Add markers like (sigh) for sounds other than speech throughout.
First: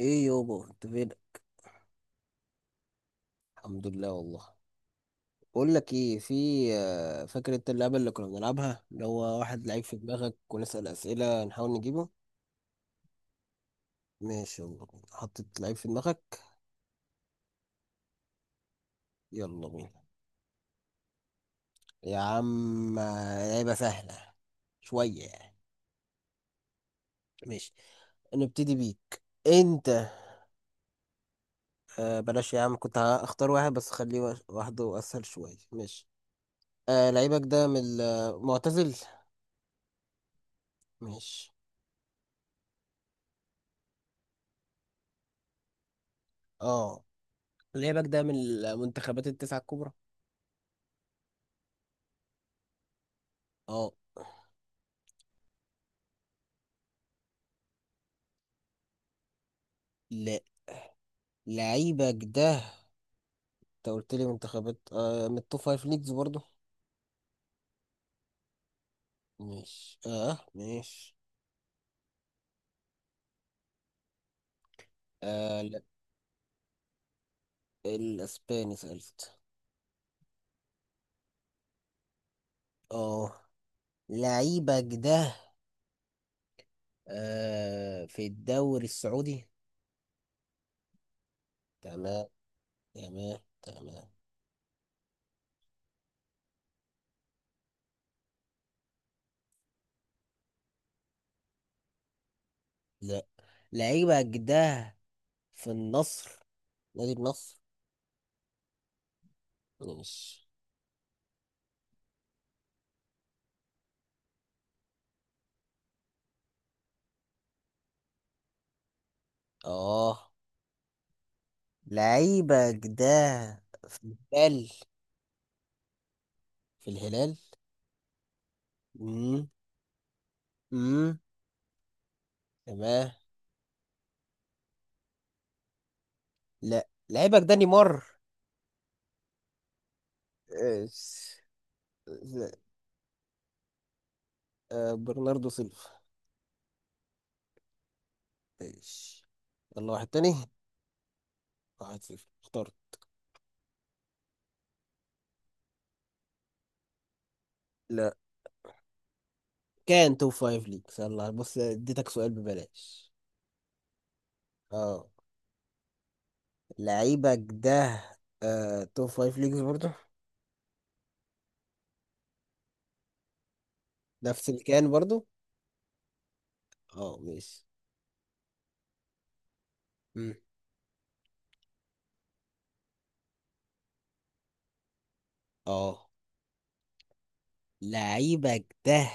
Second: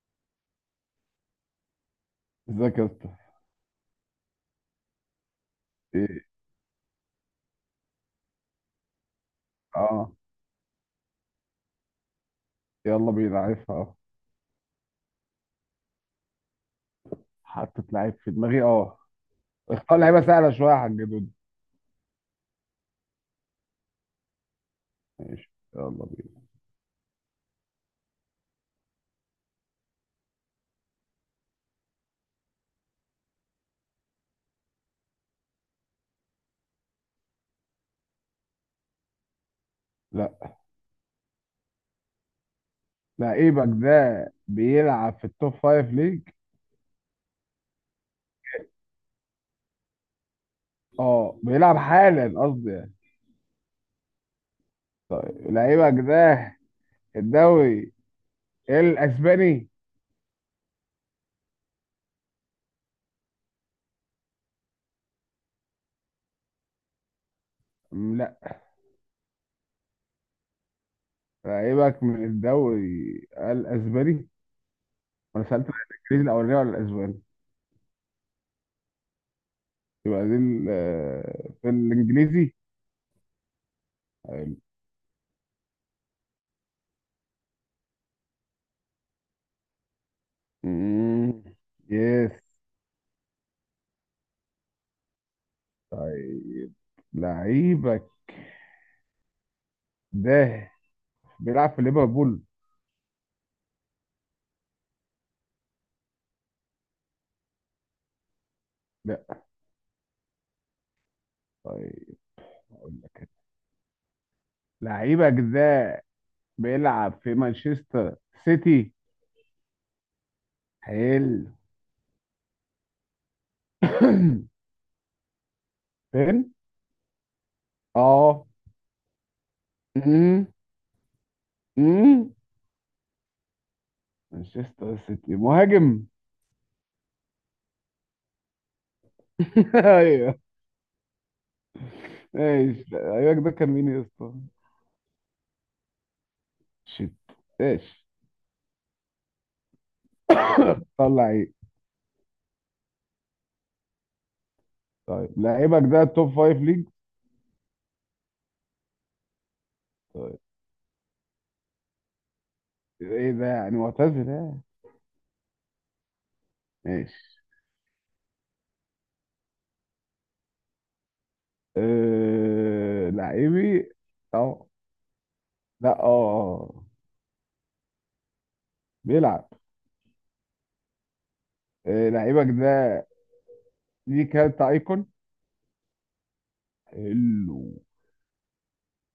ايه يابا، انت فين؟ ازيك يا اسطى؟ الحمد لله والله. بقول لك ايه، ايه؟ في فاكر انت اللعبه اللي كنا بنلعبها، اللي هو واحد لعيب في اه، دماغك ونسال اسئله نحاول نجيبه؟ يلا بينا، عارفها اه. ماشي، يلا بينا. حطيت لعيب في دماغك. حطيت لعيب في دماغي اه. يلا (laughs) بينا. اختار لعيبه سهله شويه يا حاج دود. يا عم لعبه سهله شويه ماشي يعني. يلا بينا. ماشي، نبتدي بيك انت. آه بلاش يا عم، كنت هختار واحد بس خليه واحده اسهل شويه. ماشي. آه، لعيبك ده من المعتزل؟ لا، ماشي. لعيبك ده بيلعب في التوب فايف ليج؟ اه، لعيبك ده من المنتخبات التسعه الكبرى؟ اه بيلعب حالا قصدي يعني. اه. طيب لعيبك ده الدوري الاسباني؟ لا، لعيبك ده انت قلت لي منتخبات من التوب فايف ليجز برضو. لا، ماشي، اه ماشي. لعيبك من الدوري الاسباني؟ انا آه سالت لا. الانجليزي الاولاني ولا الاسباني؟ الاسباني سألت. يبقى دي في الانجليزي. اه. حلو. لعيبك ده في الدوري السعودي. مم. تمام. يس. تمام تمام. طيب لعيبك ده بيلعب في ليفربول؟ لا، لعيبك ده في النصر، نادي النصر. لا. ماشي. طيب اقول لك أنا. لعيبك ده بيلعب في مانشستر سيتي. اه. حلو. لعيبك ده في (coughs) الهلال، فين؟ في الهلال. اه. امم أمم، امم أمم. تمام. مانشستر سيتي مهاجم. لا، لعيبك ده نيمار. (laughs) ايوه. آه، لا، ماشي، لعيبك ده كان مين يا اسطى؟ آه، برناردو سيلفا. شيت. ماشي. ماشي. يلا واحد تاني. (coughs) طلع ايه؟ واحد صفر، اختار. طيب لعيبك ده توب فايف ليج؟ لا، كان توب طيب فايف ليك. يلا بص، اديتك سؤال ببلاش. ايه ده، يعني معتزل، ها؟ اه. لعيبك ماشي. ده آه، توب فايف ليجز برضو، لعيبي. نفس اللي اه. كان برضو. لا اه اه ماشي. بيلعب. مم. لعيبك ده ليه كارت ايكون. اه. حلو. لعيبك ده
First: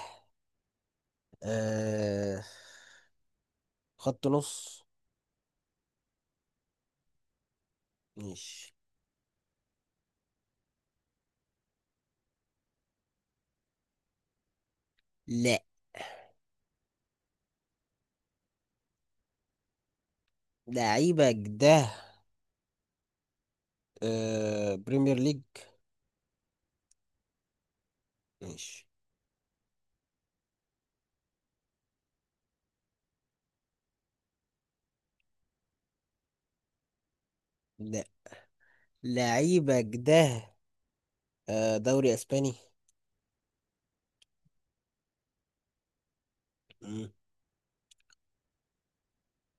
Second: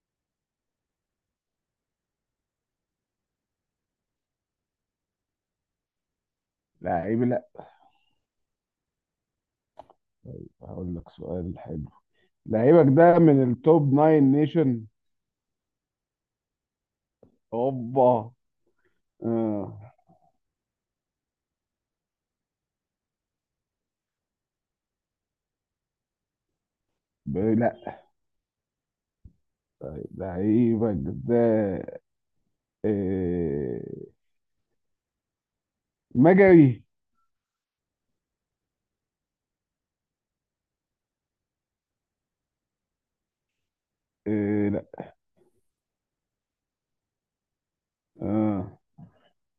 آه خط نص. لعيب لا. ماشي. هقول لك سؤال حلو. لعيبك ده من التوب ناين نيشن؟ لا، اوبا. آه. لعيبك ده بريمير ليج. ب- لا. ماشي. طيب لعيبك ده آه مجري؟ لا، لعيبك ده آه، دوري اسباني. آه لا. مم. آه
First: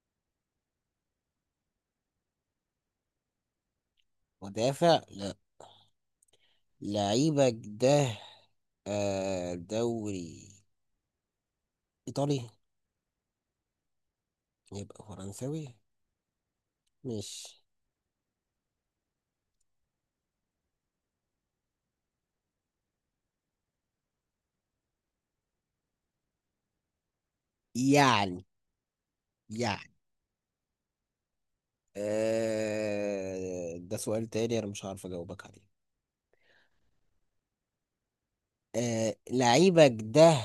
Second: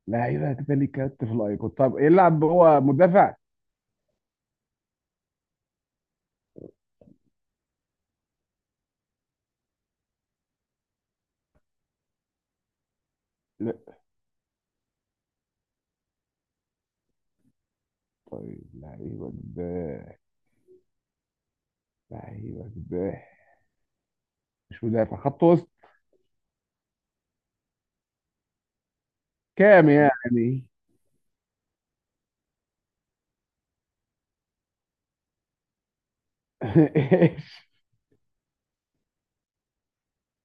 لعيبك ده ليه كارت في الايكون، طب يلعب هو مدافع؟ مدافع لا. لعيبك ده آه، دوري ايطالي. لا. يبقى فرنساوي مش؟ طيب لعيبك ده لعيبه سباح، مش مدافع خط وسط. يعني كام يعني يعني؟ آه، ده سؤال تاني، انا مش عارف اجاوبك عليه. (laughs) ايش؟ آه، لعيبك ده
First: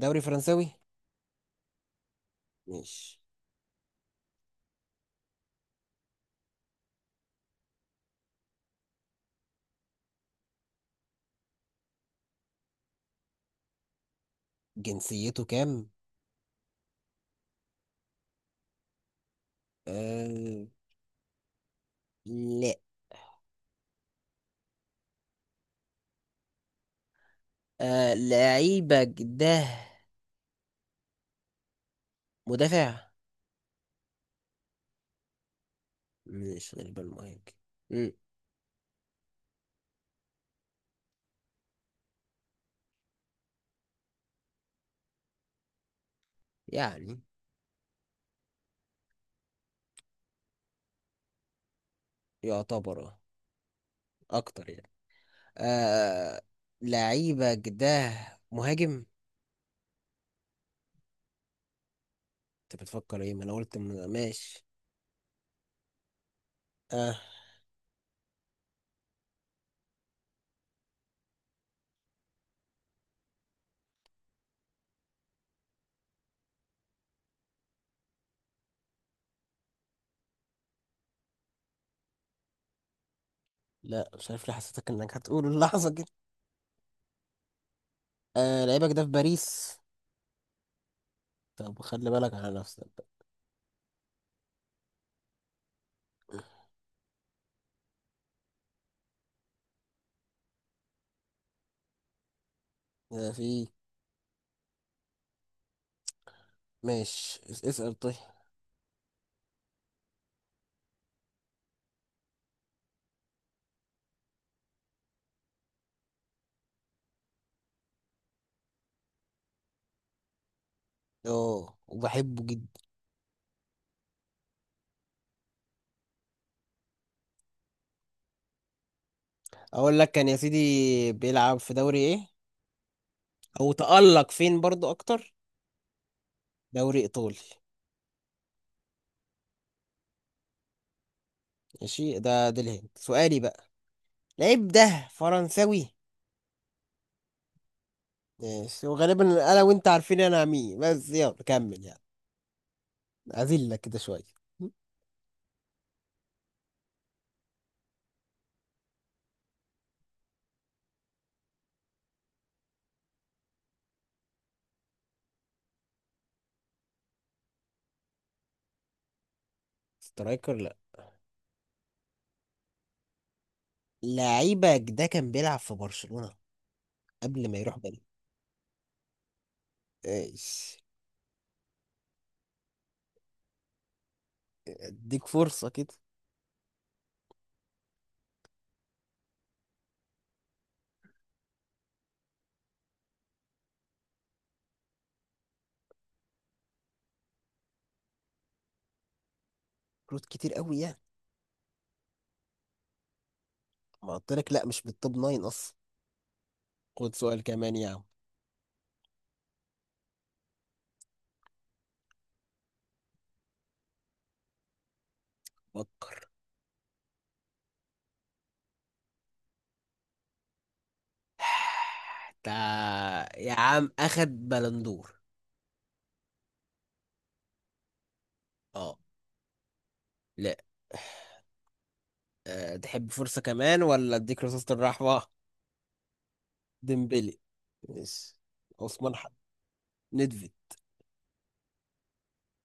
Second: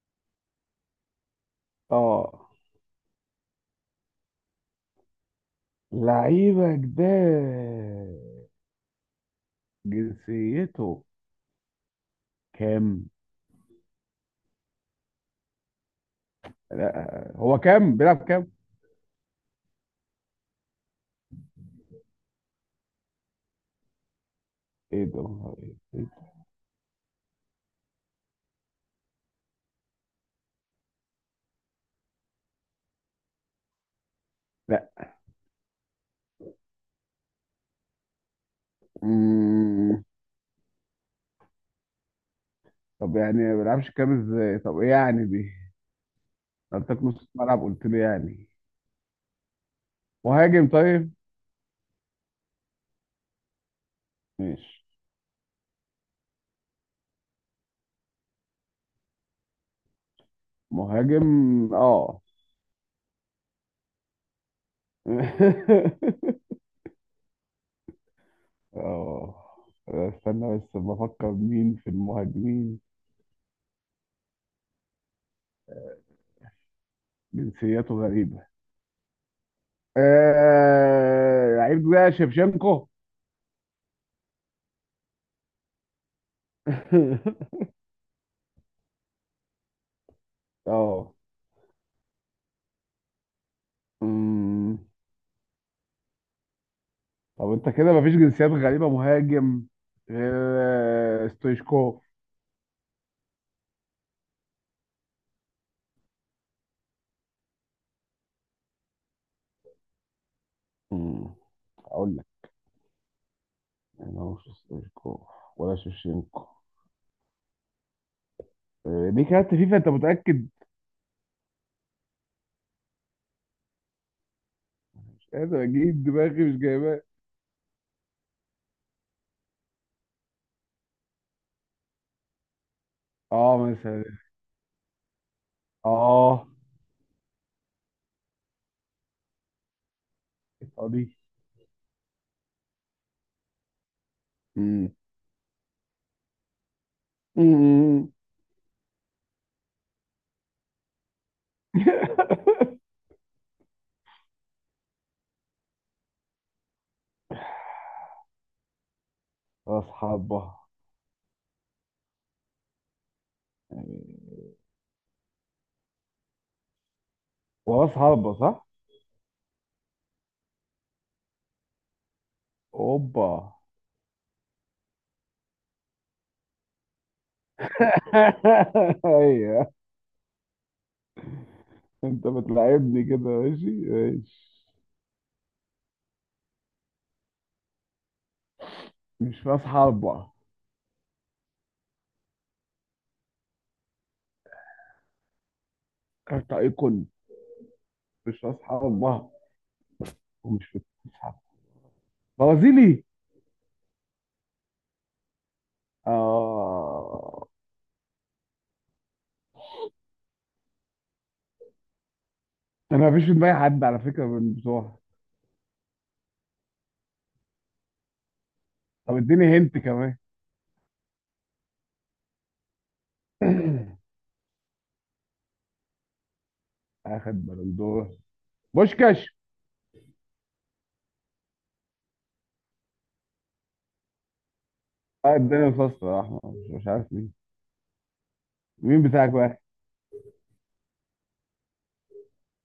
دوري فرنساوي اه، مش؟ لعيبه جداد. جنسيته كام؟ جنسيته كام؟ لا هو كام، بيلعب كام؟ آه، لا. ايه ده؟ آه، لعيبك ده مدافع لا. مش؟ غالبا مهاجم مم. طب يعني ما بيلعبش كام؟ ازاي طب ايه يعني دي؟ قلتلك يعني. نص ملعب قلت لي يعني مهاجم. طيب يعتبر آه، اكتر ماشي، يعني. آه، لعيبك ده مهاجم. مهاجم اه. انت بتفكر ايه؟ ما انا قلت ماشي. (laughs) اه. اه. استنى بس، بفكر مين في المهاجمين. جنسيته غريبة. لعيب ده شevchenko. لا، مش عارف ليه حسيتك انك هتقول اللحظة كده. آه، لعيبك ده في باريس. (laughs) اه. طب خلي بالك على نفسك بقى. أمم. طب انت كده مفيش جنسيات غريبة مهاجم غير ستويشكوف. آه. في. ماشي اسأل طيب. أمم. اقول لك، انا مش ستويشكوف ولا شيفشينكو؟ دي كانت فيفا؟ انت متأكد؟ اه، وبحبه جدا. مش قادر اجيب دماغي، مش جايباه. اقول لك، كان يا سيدي بيلعب في دوري ايه؟ اه او مثلا. تألق فين برضو اكتر؟ اه دوري ايطالي. دي. ماشي. ده الهند سؤالي بقى. لعيب أمم. ده فرنساوي. أمم. ماشي. وغالبا انا وانت عارفين انا مين، بس يلا كمل يعني. (laughs) اذلك كده شويه. راس حربة. آه، وراس حربة، صح؟ سترايكر لا. اوبا. لعيبك ده كان بيلعب في برشلونة قبل ما يروح. بالي؟ (laughs) ايوه. ايش؟ انت بتلعبني كده؟ ماشي ماشي. اديك فرصة كده. مش في اصحابها. كارت ايقون. مش في اصحابها. كروت كتير ومش قوي في يعني. اصحابها. برازيلي. ما قلت لك لا، مش بالتوب ناين اصلا. خد سؤال اه. كمان يا عم. انا مفيش في دماغي حد على فكره من بتوعها. فكر. طب اديني هنت كمان. (sighs) تا. يا عم (clears throat) اخد بلندور. اخد بالندور. اه. بوشكاش. لا. تحب فرصة كمان، ولا اديك رصاصة الرحمة؟ اه الدنيا الفصل يا احمد، مش عارف مين. ديمبلي. ماشي. مين عثمان بتاعك حد بقى؟ ندفد.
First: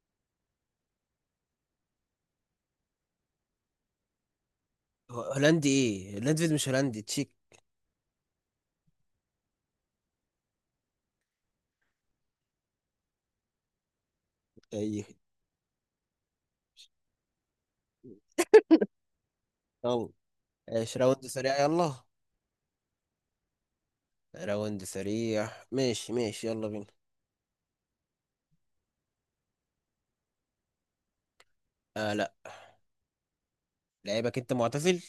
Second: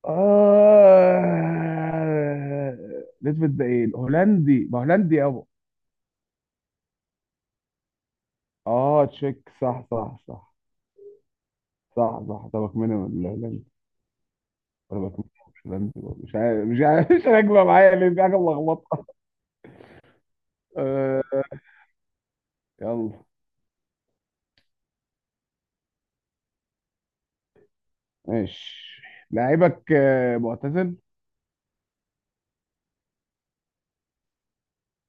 اه. نسبة ده ايه، الهولندي؟ ما هولندي يابا. هولندي ايه؟ ليدفيد مش هولندي، تشيك. اه تشيك، صح صح صح، صح صح. طبق منهم الاعلامي؟ ايه. طبق منهم، مش اعلامي، مش عارف، مش عارف. (laughs) مش راكبه معايا ليه، في حاجه ملخبطه. يلا. ايش آه، راوند سريع، يلا. يلا. راوند سريع. ماشي ماشي، يلا بينا. ماشي. لعيبك معتزل؟ آه لا، لعيبك انت معتزل.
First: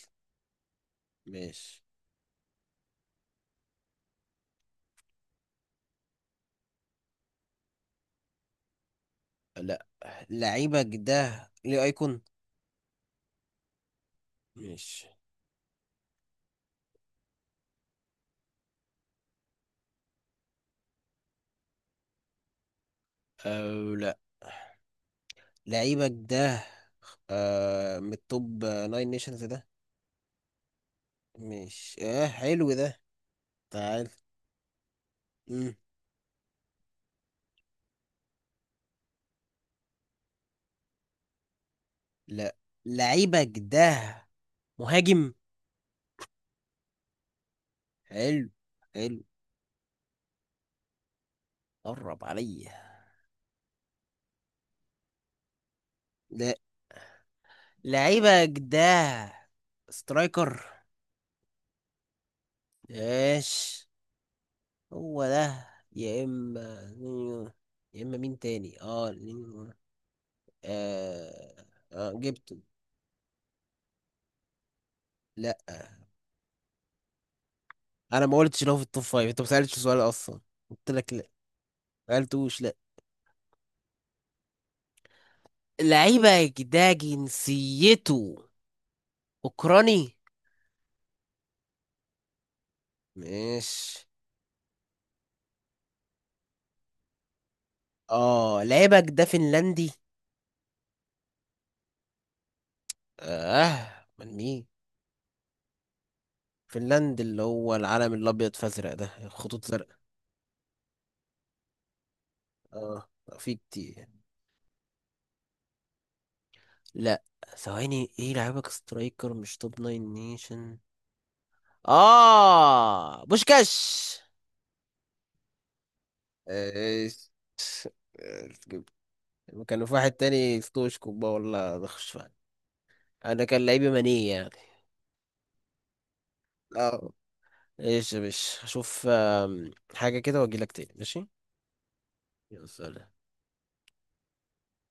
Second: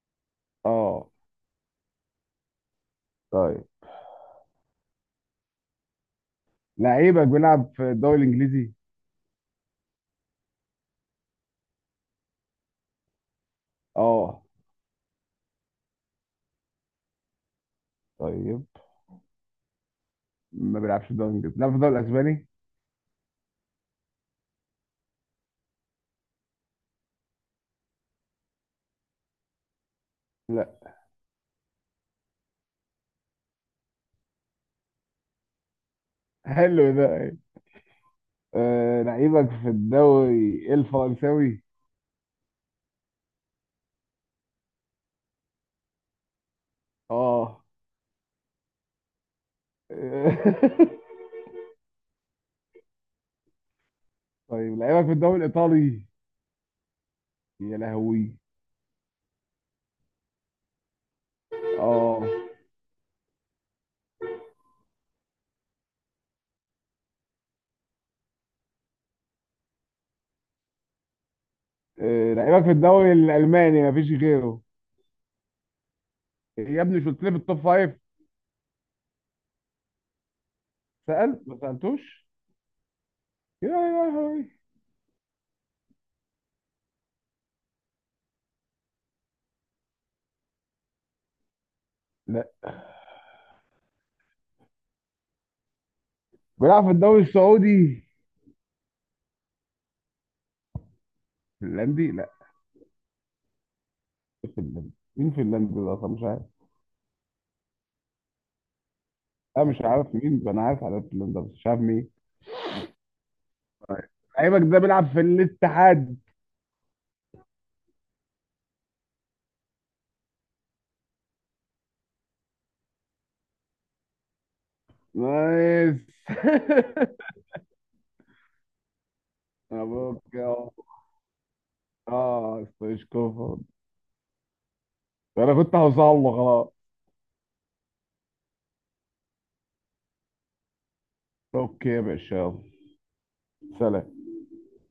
اه. ماشي. طيب لعيبك بيلعب في الدوري الانجليزي؟ لا، لعيبك ده ليه ايكون. اه. ماشي. طيب ما بيلعبش في الدوري الانجليزي، بيلعب في الدوري الاسباني. او لا. لعيبك ده آه، من التوب ناين نيشنز ده. لا. ماشي. اه حلو ده. تعال. مم. حلو ده. أيوة. آه، لعيبك في الدوري الفرنساوي؟ لا، لعيبك ده مهاجم. اه. حلو. حلو. (laughs) قرب عليا. طيب لعيبك في الدوري الايطالي؟ لا، يا لهوي. لعيبة جداه. سترايكر. اه. ايش. هو ده يا اما نينيو، يا اما مين تاني. اه نينيو. آه، آه آه، جبته. لعيبك في الدوري الالماني، مفيش غيره. لا. يا ابني مش قلت لي في التوب فايف؟ انا ما قلتش لو في التوب فايف، انت ما سالتش سؤال اصلا. قلت لك لا، سألت ما ما سألتوش. قلتوش لا. يا يا يا لعيبة ده جنسيته اوكراني. لا. ماشي. بيلعب في الدوري السعودي؟ اه، لعيبة ده فنلندي. فنلندي لا؟ اه، من مين؟ فنلندي مين، فنلندي ده اصلا مش عارف. فنلند اللي هو العلم الابيض فازرق ده، خطوط انا مش زرق. عارف مين، انا عارف على فنلندا بس مش عارف مين. اه، في كتير. لعيبك ده بيلعب في الاتحاد؟ لا، ثواني. ايه لعيبك؟ سترايكر مش توب ناين نيشن. اه، بوشكاش. نايس. (laughs) ايش. جبت؟ كان في واحد مبروك يا تاني، عم. ستوشكو بقى، والله بخش فعلا. اه، انا ستويشكوف. كان لعيبي ماني يعني. انا كنت هوصل له خلاص. اه. ايش يا باشا، اشوف حاجة كده واجيلك تاني. ماشي. اوكي يا باشا يلا. يا سلام. سلام.